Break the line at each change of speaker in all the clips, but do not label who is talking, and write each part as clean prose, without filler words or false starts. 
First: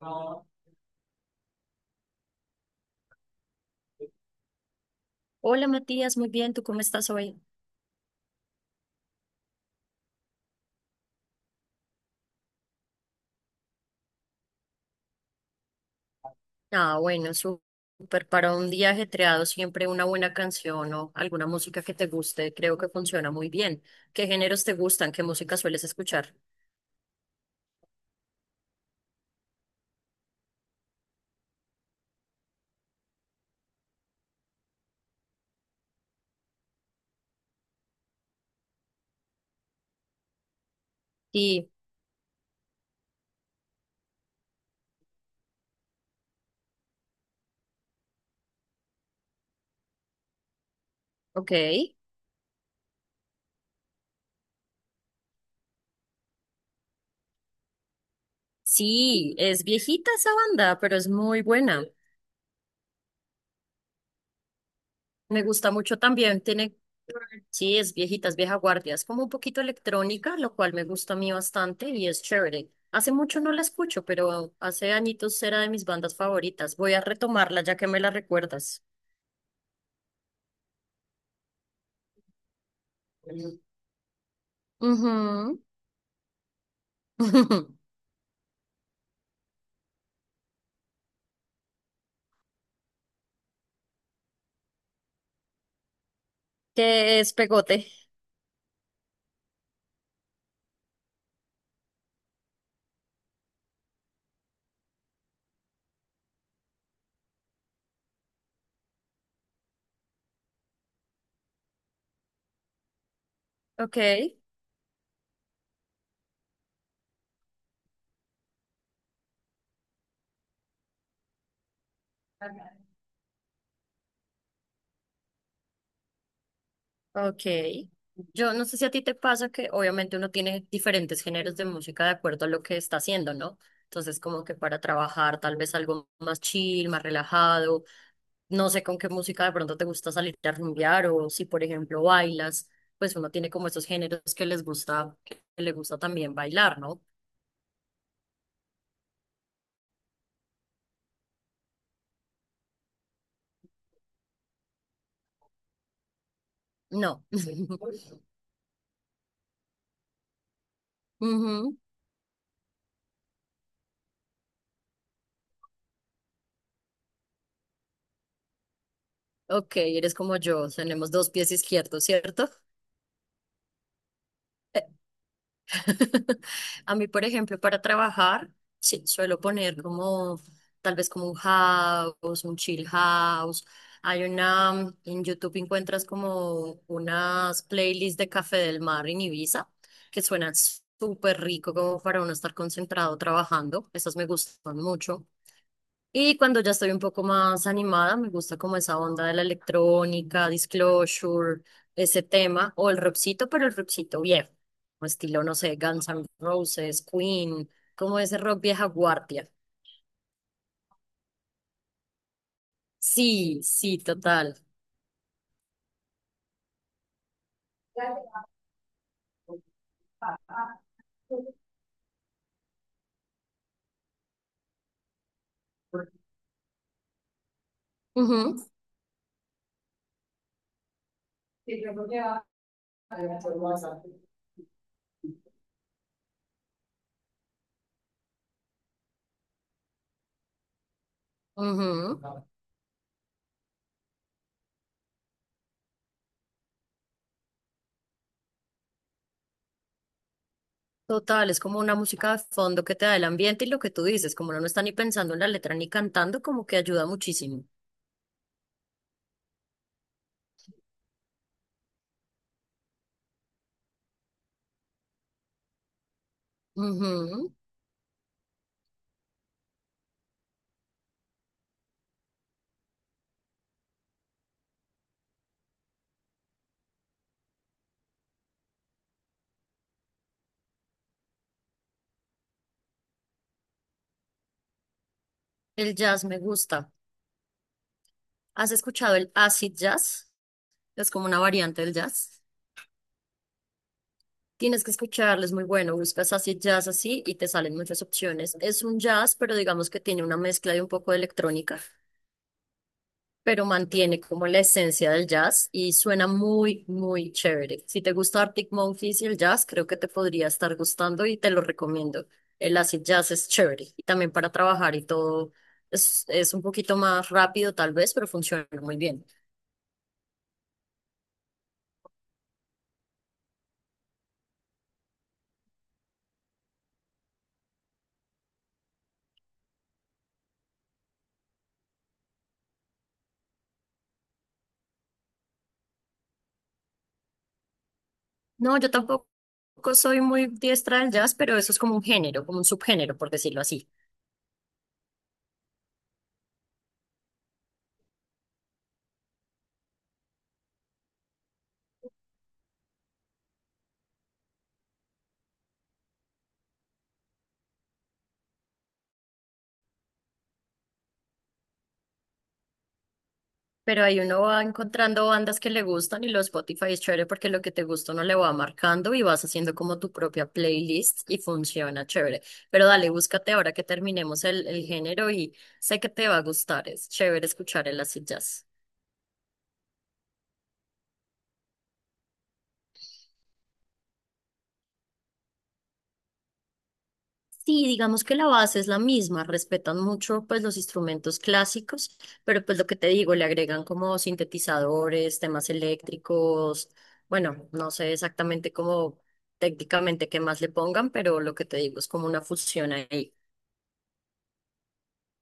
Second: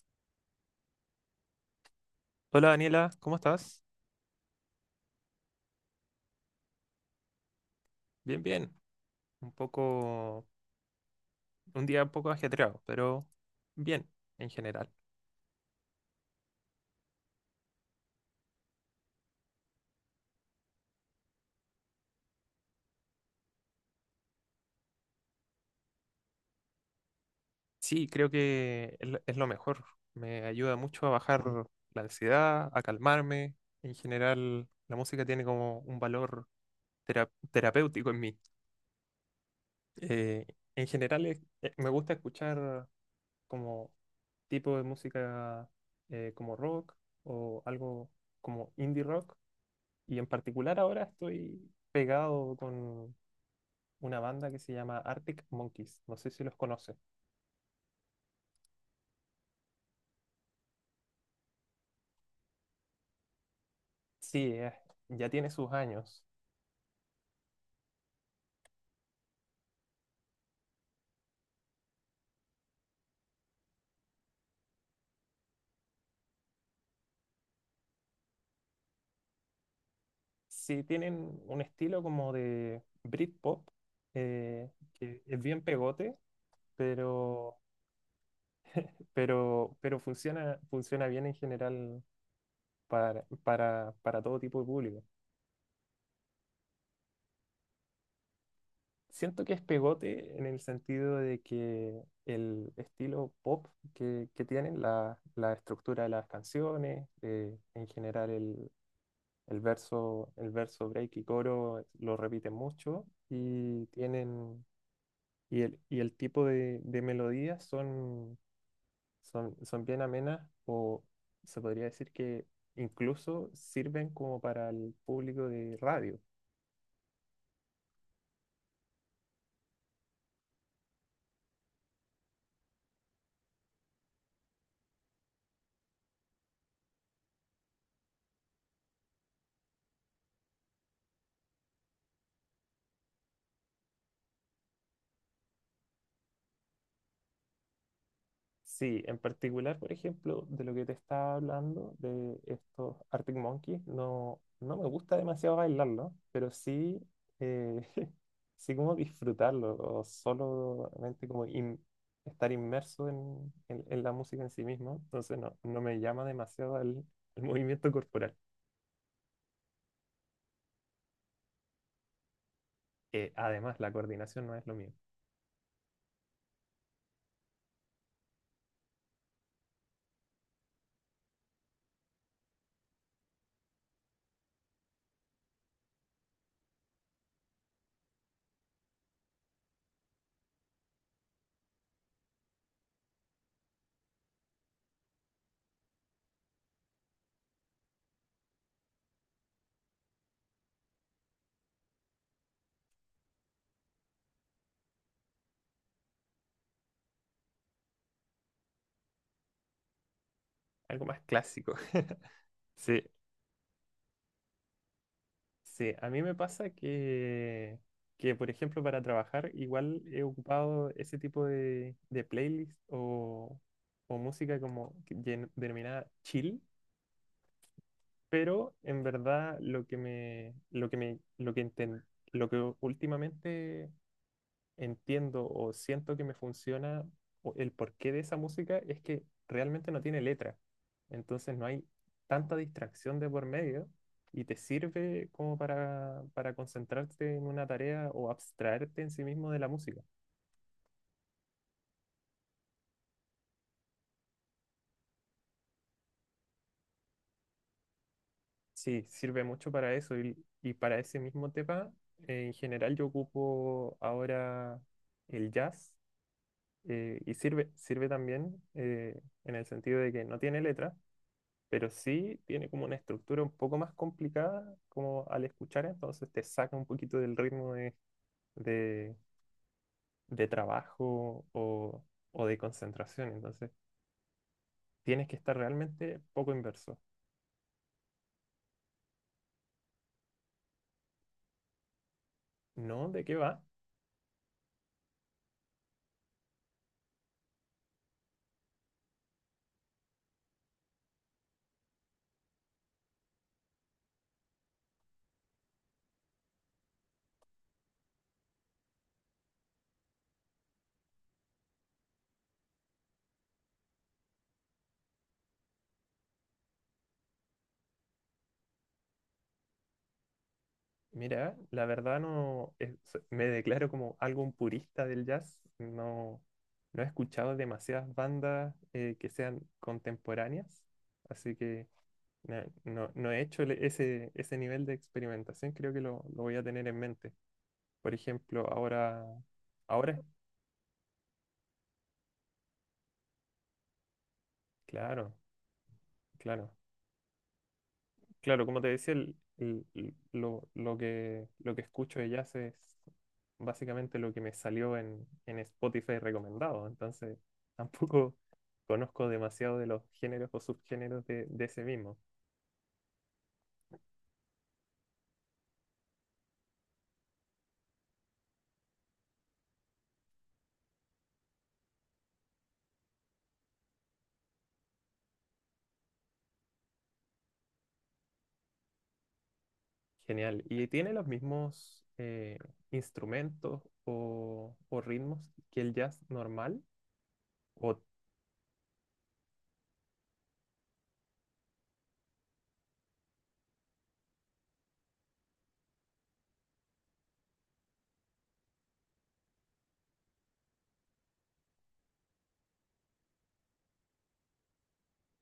Hola
Hola Daniela, ¿cómo estás?
Matías, muy bien, ¿tú cómo estás hoy?
Bien, bien. Un poco, un día un poco ajetreado, pero bien en general.
Ah, bueno, sú- Súper. Para un día ajetreado, siempre una buena canción o alguna música que te guste, creo que funciona muy bien. ¿Qué géneros te gustan? ¿Qué música sueles escuchar?
Sí, creo que es lo mejor. Me ayuda mucho a bajar la ansiedad, a calmarme. En general, la música tiene como un valor terapéutico en mí. Eh, en general,
Sí,
me gusta escuchar como tipo de música como rock o algo como indie rock. Y en particular ahora
ok.
estoy pegado con una banda que se llama Arctic Monkeys. No sé si los conoces.
Sí, es viejita esa banda, pero es muy buena.
Sí, es- ya
Me
tiene sus
gusta mucho
años.
también. Tiene... Sí, es viejitas, vieja guardia. Es como un poquito electrónica, lo cual me gusta a mí bastante y es chévere. Hace mucho no la escucho, pero hace añitos era de mis bandas favoritas. Voy a retomarla ya que me la recuerdas.
Sí, tienen un estilo como de Britpop,
Ujú.
que es bien pegote, pero, pero funciona bien en general para, para todo tipo de público.
Que es pegote.
Siento que es pegote en el sentido de que el estilo pop que tienen, la estructura de las canciones, en general el verso, break y coro lo repiten mucho y
Ok,
tienen y el tipo de melodías son, son bien amenas o se podría decir que incluso sirven como para el público de radio.
ok. Yo no sé si a ti te pasa que obviamente uno tiene diferentes géneros de música de acuerdo a lo que está haciendo, ¿no? Entonces, como que para trabajar, tal vez algo más chill, más relajado. No sé con qué música de pronto te gusta salir a rumbear o si, por ejemplo, bailas, pues uno tiene como esos géneros que les gusta, que le gusta también bailar, ¿no?
Sí, en particular, por ejemplo, de lo que te estaba hablando, de estos Arctic Monkeys, no, no me gusta demasiado bailarlo, pero sí,
No.
eh, sí como disfrutarlo, o solamente
Ujú.
estar inmerso en, en la música en sí mismo, entonces no, no me llama demasiado el movimiento corporal.
Ok, eres como yo, tenemos dos pies izquierdos, ¿cierto?
Además, la coordinación no es lo mío,
A mí, por ejemplo, para trabajar, sí, suelo poner como tal vez como un house, un chill house. Hay una, en YouTube encuentras como unas playlists de Café del Mar en Ibiza que suenan súper rico como para uno estar concentrado trabajando. Esas me gustan mucho. Y cuando ya estoy un poco más animada, me gusta como esa onda de la electrónica, Disclosure, ese tema, o el rockcito, pero el rockcito viejo, como estilo, no sé, Guns N' Roses, Queen, como ese rock vieja guardia.
algo más clásico. Sí.
Sí, sí, total.
Sí, a mí me pasa que, por ejemplo, para trabajar igual he ocupado ese tipo de playlist o música como que denominada chill,
Ujú, ujú.
pero en verdad lo que me, lo que últimamente entiendo o siento que me funciona o el porqué de esa música es que realmente no tiene letra. Entonces no hay tanta distracción de por medio y te sirve como para concentrarte en una tarea o abstraerte en sí mismo de la música.
Total, es como una música de fondo que te da el ambiente y lo que tú dices, como uno no está ni pensando en la letra ni cantando, como que ayuda muchísimo.
Sí, sirve mucho para eso y para ese mismo tema. Eh, en general yo ocupo ahora el jazz, y
Ujú.
sirve, sirve también en el sentido de que no tiene letra, pero sí tiene como una estructura un poco más complicada como al escuchar, entonces te saca un poquito del ritmo de, de, de trabajo o de concentración, entonces tienes que estar
El
realmente
jazz me
poco
gusta.
inverso.
¿Has escuchado el acid jazz? Es como una variante del jazz.
¿No? ¿De qué va?
Tienes que escucharlo, es muy bueno. Buscas acid jazz así y te salen muchas opciones. Es un jazz, pero digamos que tiene una mezcla de un poco de electrónica, pero mantiene como la esencia del jazz y suena muy, muy chévere. Si te gusta Arctic Monkeys y el jazz, creo que te podría estar gustando y te lo recomiendo. El acid jazz es chévere y también para trabajar y todo, es un poquito más rápido tal vez, pero funciona muy bien.
Mira, la verdad no, me declaro como algo un purista del jazz, no, no he escuchado demasiadas bandas que sean contemporáneas, así que... No he hecho ese, ese nivel de experimentación, creo que lo voy a tener en mente. Por ejemplo,
No, yo
ahora,
tampoco
ahora,
soy muy diestra del jazz, pero eso es como un género, como un subgénero, por decirlo así.
claro, claro, claro, como te decía, lo lo que escucho de jazz es básicamente lo que me salió en Spotify recomendado, entonces tampoco conozco demasiado de los géneros o subgéneros de ese mismo.
Pero ahí uno va encontrando bandas que le gustan y los Spotify es chévere porque lo que te gusta uno le va marcando y vas haciendo como tu propia playlist y funciona chévere. Pero dale, búscate ahora que terminemos el género y sé que te va a gustar. Es chévere escuchar el acid jazz.
Genial. ¿Y tiene los mismos instrumentos o ritmos que el jazz normal?
Sí,
O,
digamos que la base es la misma, respetan mucho pues los instrumentos clásicos, pero pues lo que te digo, le agregan como sintetizadores, temas eléctricos, bueno, no sé exactamente cómo técnicamente qué más le pongan, pero lo que te digo es como una fusión ahí.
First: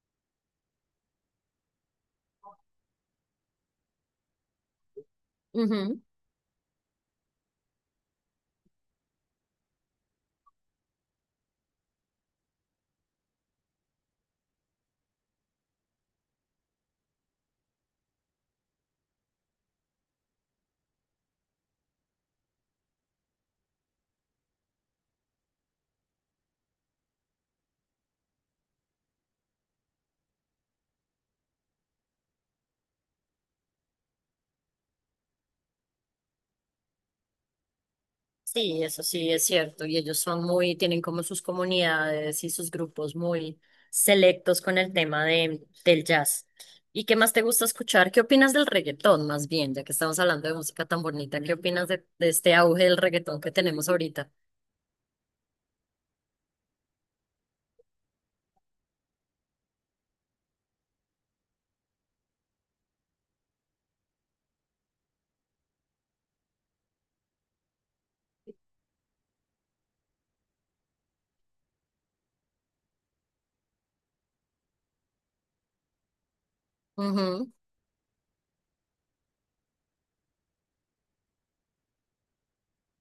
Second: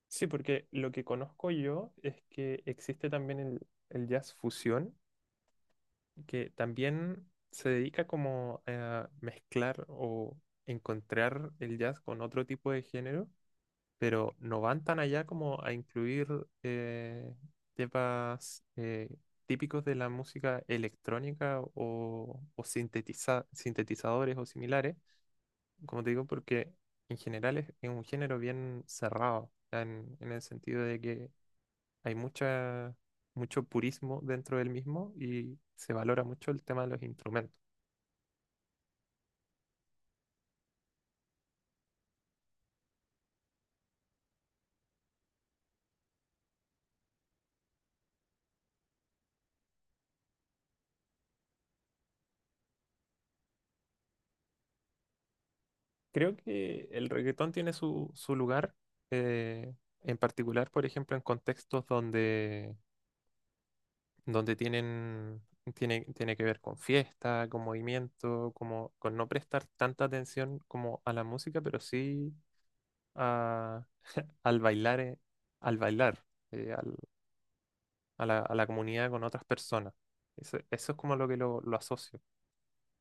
sí, porque lo que conozco yo es que existe también el jazz fusión,
Ujú.
que también se dedica como a mezclar o encontrar el jazz con otro tipo de género, pero no van tan allá como a incluir eh, temas típicos de la música electrónica o sintetizadores o similares, como te digo, porque en general es un género bien cerrado, o sea, en el sentido de que hay mucha, mucho purismo dentro del mismo y se valora mucho el tema de los instrumentos.
Sí, eso sí es cierto. Y ellos son muy, tienen como sus comunidades y sus grupos muy selectos con el tema de, del jazz. ¿Y qué más te gusta escuchar? ¿Qué opinas del reggaetón, más bien, ya que estamos hablando de música tan bonita? ¿Qué opinas de este auge del reggaetón que tenemos ahorita?
Creo que el reggaetón tiene su, su lugar, eh, en particular, por ejemplo, en contextos donde, donde tienen, tiene, tiene que ver con fiesta, con movimiento, como, con no prestar tanta atención como a la música, pero sí a- al bailar, eh, al bailar, eh, al-
Ujú.
a la comunidad con otras personas. Eso es como lo que lo asocio.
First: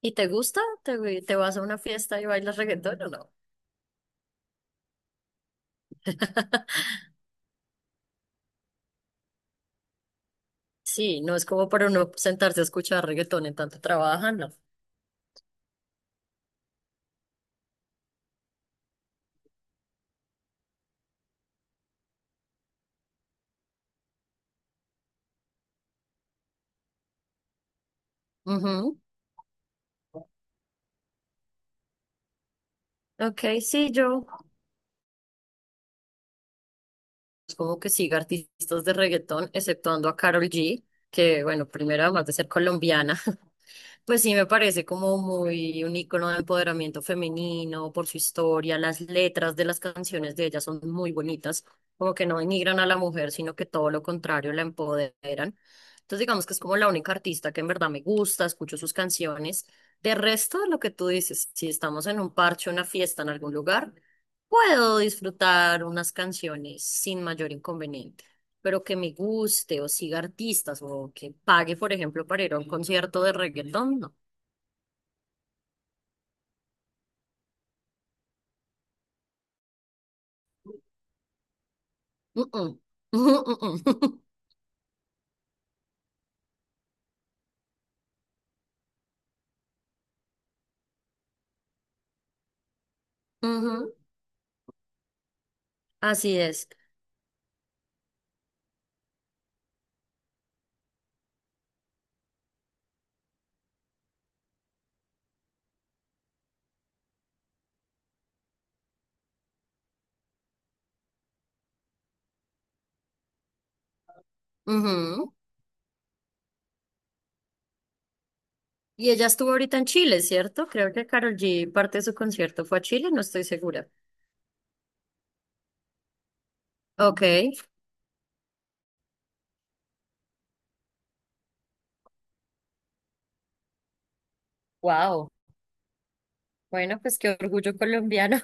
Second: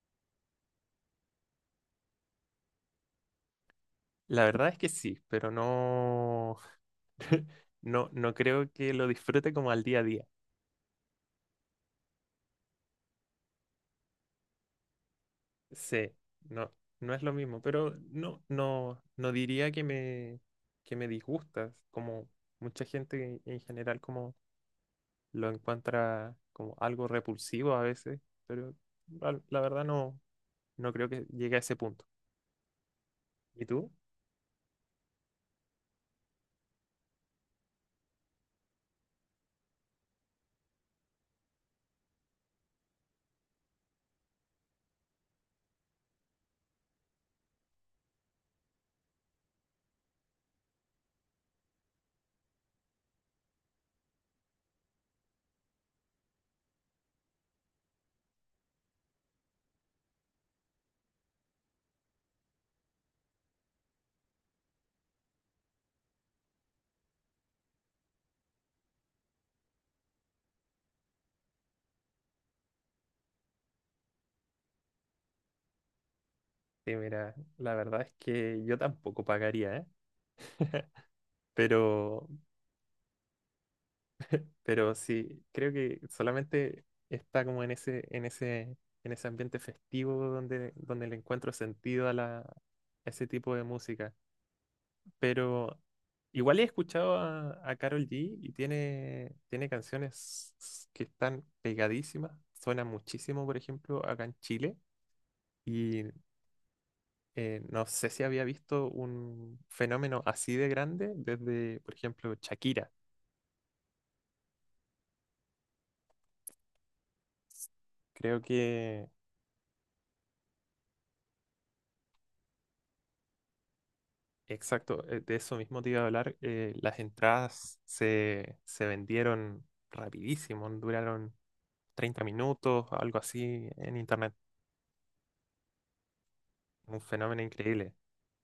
¿Y te gusta? ¿Te, te vas a una fiesta y bailas reggaetón o no?
La verdad es que sí, pero no, no, no creo que lo disfrute como al día a día.
Sí, no es como para uno sentarse a escuchar reggaetón en tanto trabajan, no.
Sí, no, no es lo mismo, pero no, no, no diría que me disgusta, como mucha gente en general como lo encuentra como algo repulsivo a veces, pero
Ujú.
la verdad no, no creo que llegue a ese punto.
Ok,
¿Y
sí,
tú?
yo como que siga artistas de reggaetón, exceptuando a Karol G, que bueno, primero además de ser colombiana, pues sí me parece como muy un icono de empoderamiento femenino por su historia, las letras de las canciones de ella son muy bonitas, como que no denigran a la mujer, sino que todo lo contrario la empoderan. Entonces digamos que es como la única artista que en verdad me gusta, escucho sus canciones. De resto, lo que tú dices, si estamos en un parche, una fiesta en algún lugar, puedo disfrutar unas canciones sin mayor inconveniente, pero que me guste o siga artistas o que pague, por ejemplo, para ir a un concierto de reggaetón, no.
Sí, mira, la verdad es que yo tampoco pagaría, ¿eh? Pero,
Mm-mm. Ujú.
Pero sí, creo que solamente está como en ese, en ese ambiente festivo donde, donde le encuentro sentido a la, a ese tipo de música. Pero
Así
igual he
es.
escuchado a Karol G y tiene, tiene canciones que están pegadísimas. Suena muchísimo, por ejemplo, acá en Chile. Y no sé si había visto un fenómeno así de grande desde, por ejemplo, Shakira.
Ujú.
Creo que
Y ella estuvo ahorita en Chile, ¿cierto? Creo que Karol G parte de su concierto fue a Chile, no estoy segura.
exacto, de eso mismo te iba a hablar. Las
Ok,
entradas se, se vendieron rapidísimo, duraron 30 minutos, algo así en internet.
wow.
Un
Bueno, pues qué
fenómeno
orgullo
increíble.
colombiano.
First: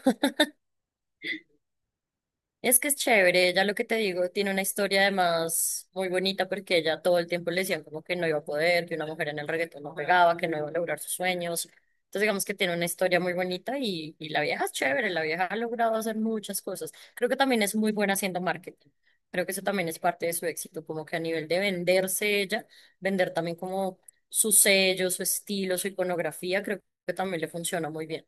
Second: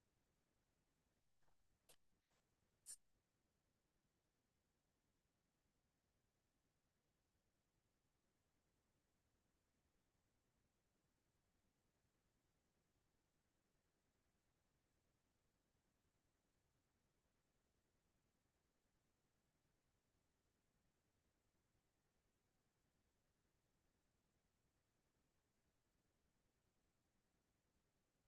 Es que es chévere, ella lo que te digo, tiene una historia además muy bonita porque ella todo el tiempo le decían como que no iba a poder, que una mujer en el reggaetón no pegaba, que no iba a lograr sus sueños. Entonces digamos que tiene una historia muy bonita y la vieja es chévere, la vieja ha logrado hacer muchas cosas. Creo que también es muy buena haciendo marketing. Creo que eso también es parte de su éxito, como que a nivel de venderse ella, vender también como su sello, su estilo, su iconografía, creo que también le funciona muy bien.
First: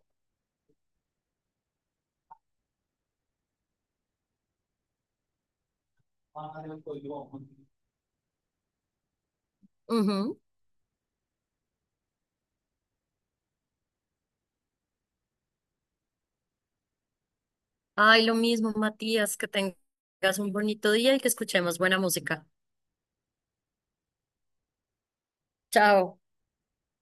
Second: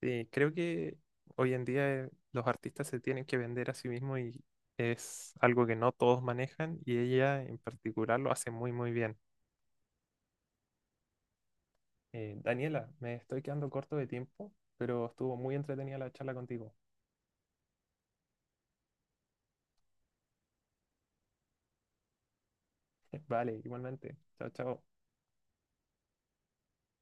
Creo que hoy en día los artistas se tienen que vender a sí mismos y es algo que no todos manejan y ella en particular lo hace muy muy bien.
Ujú.
Daniela, me estoy quedando corto de tiempo, pero estuvo muy entretenida la charla contigo.
Ay, lo mismo, Matías, que tengas un bonito día y que escuchemos buena música.
Vale, igualmente. Chao, chao.
Chao.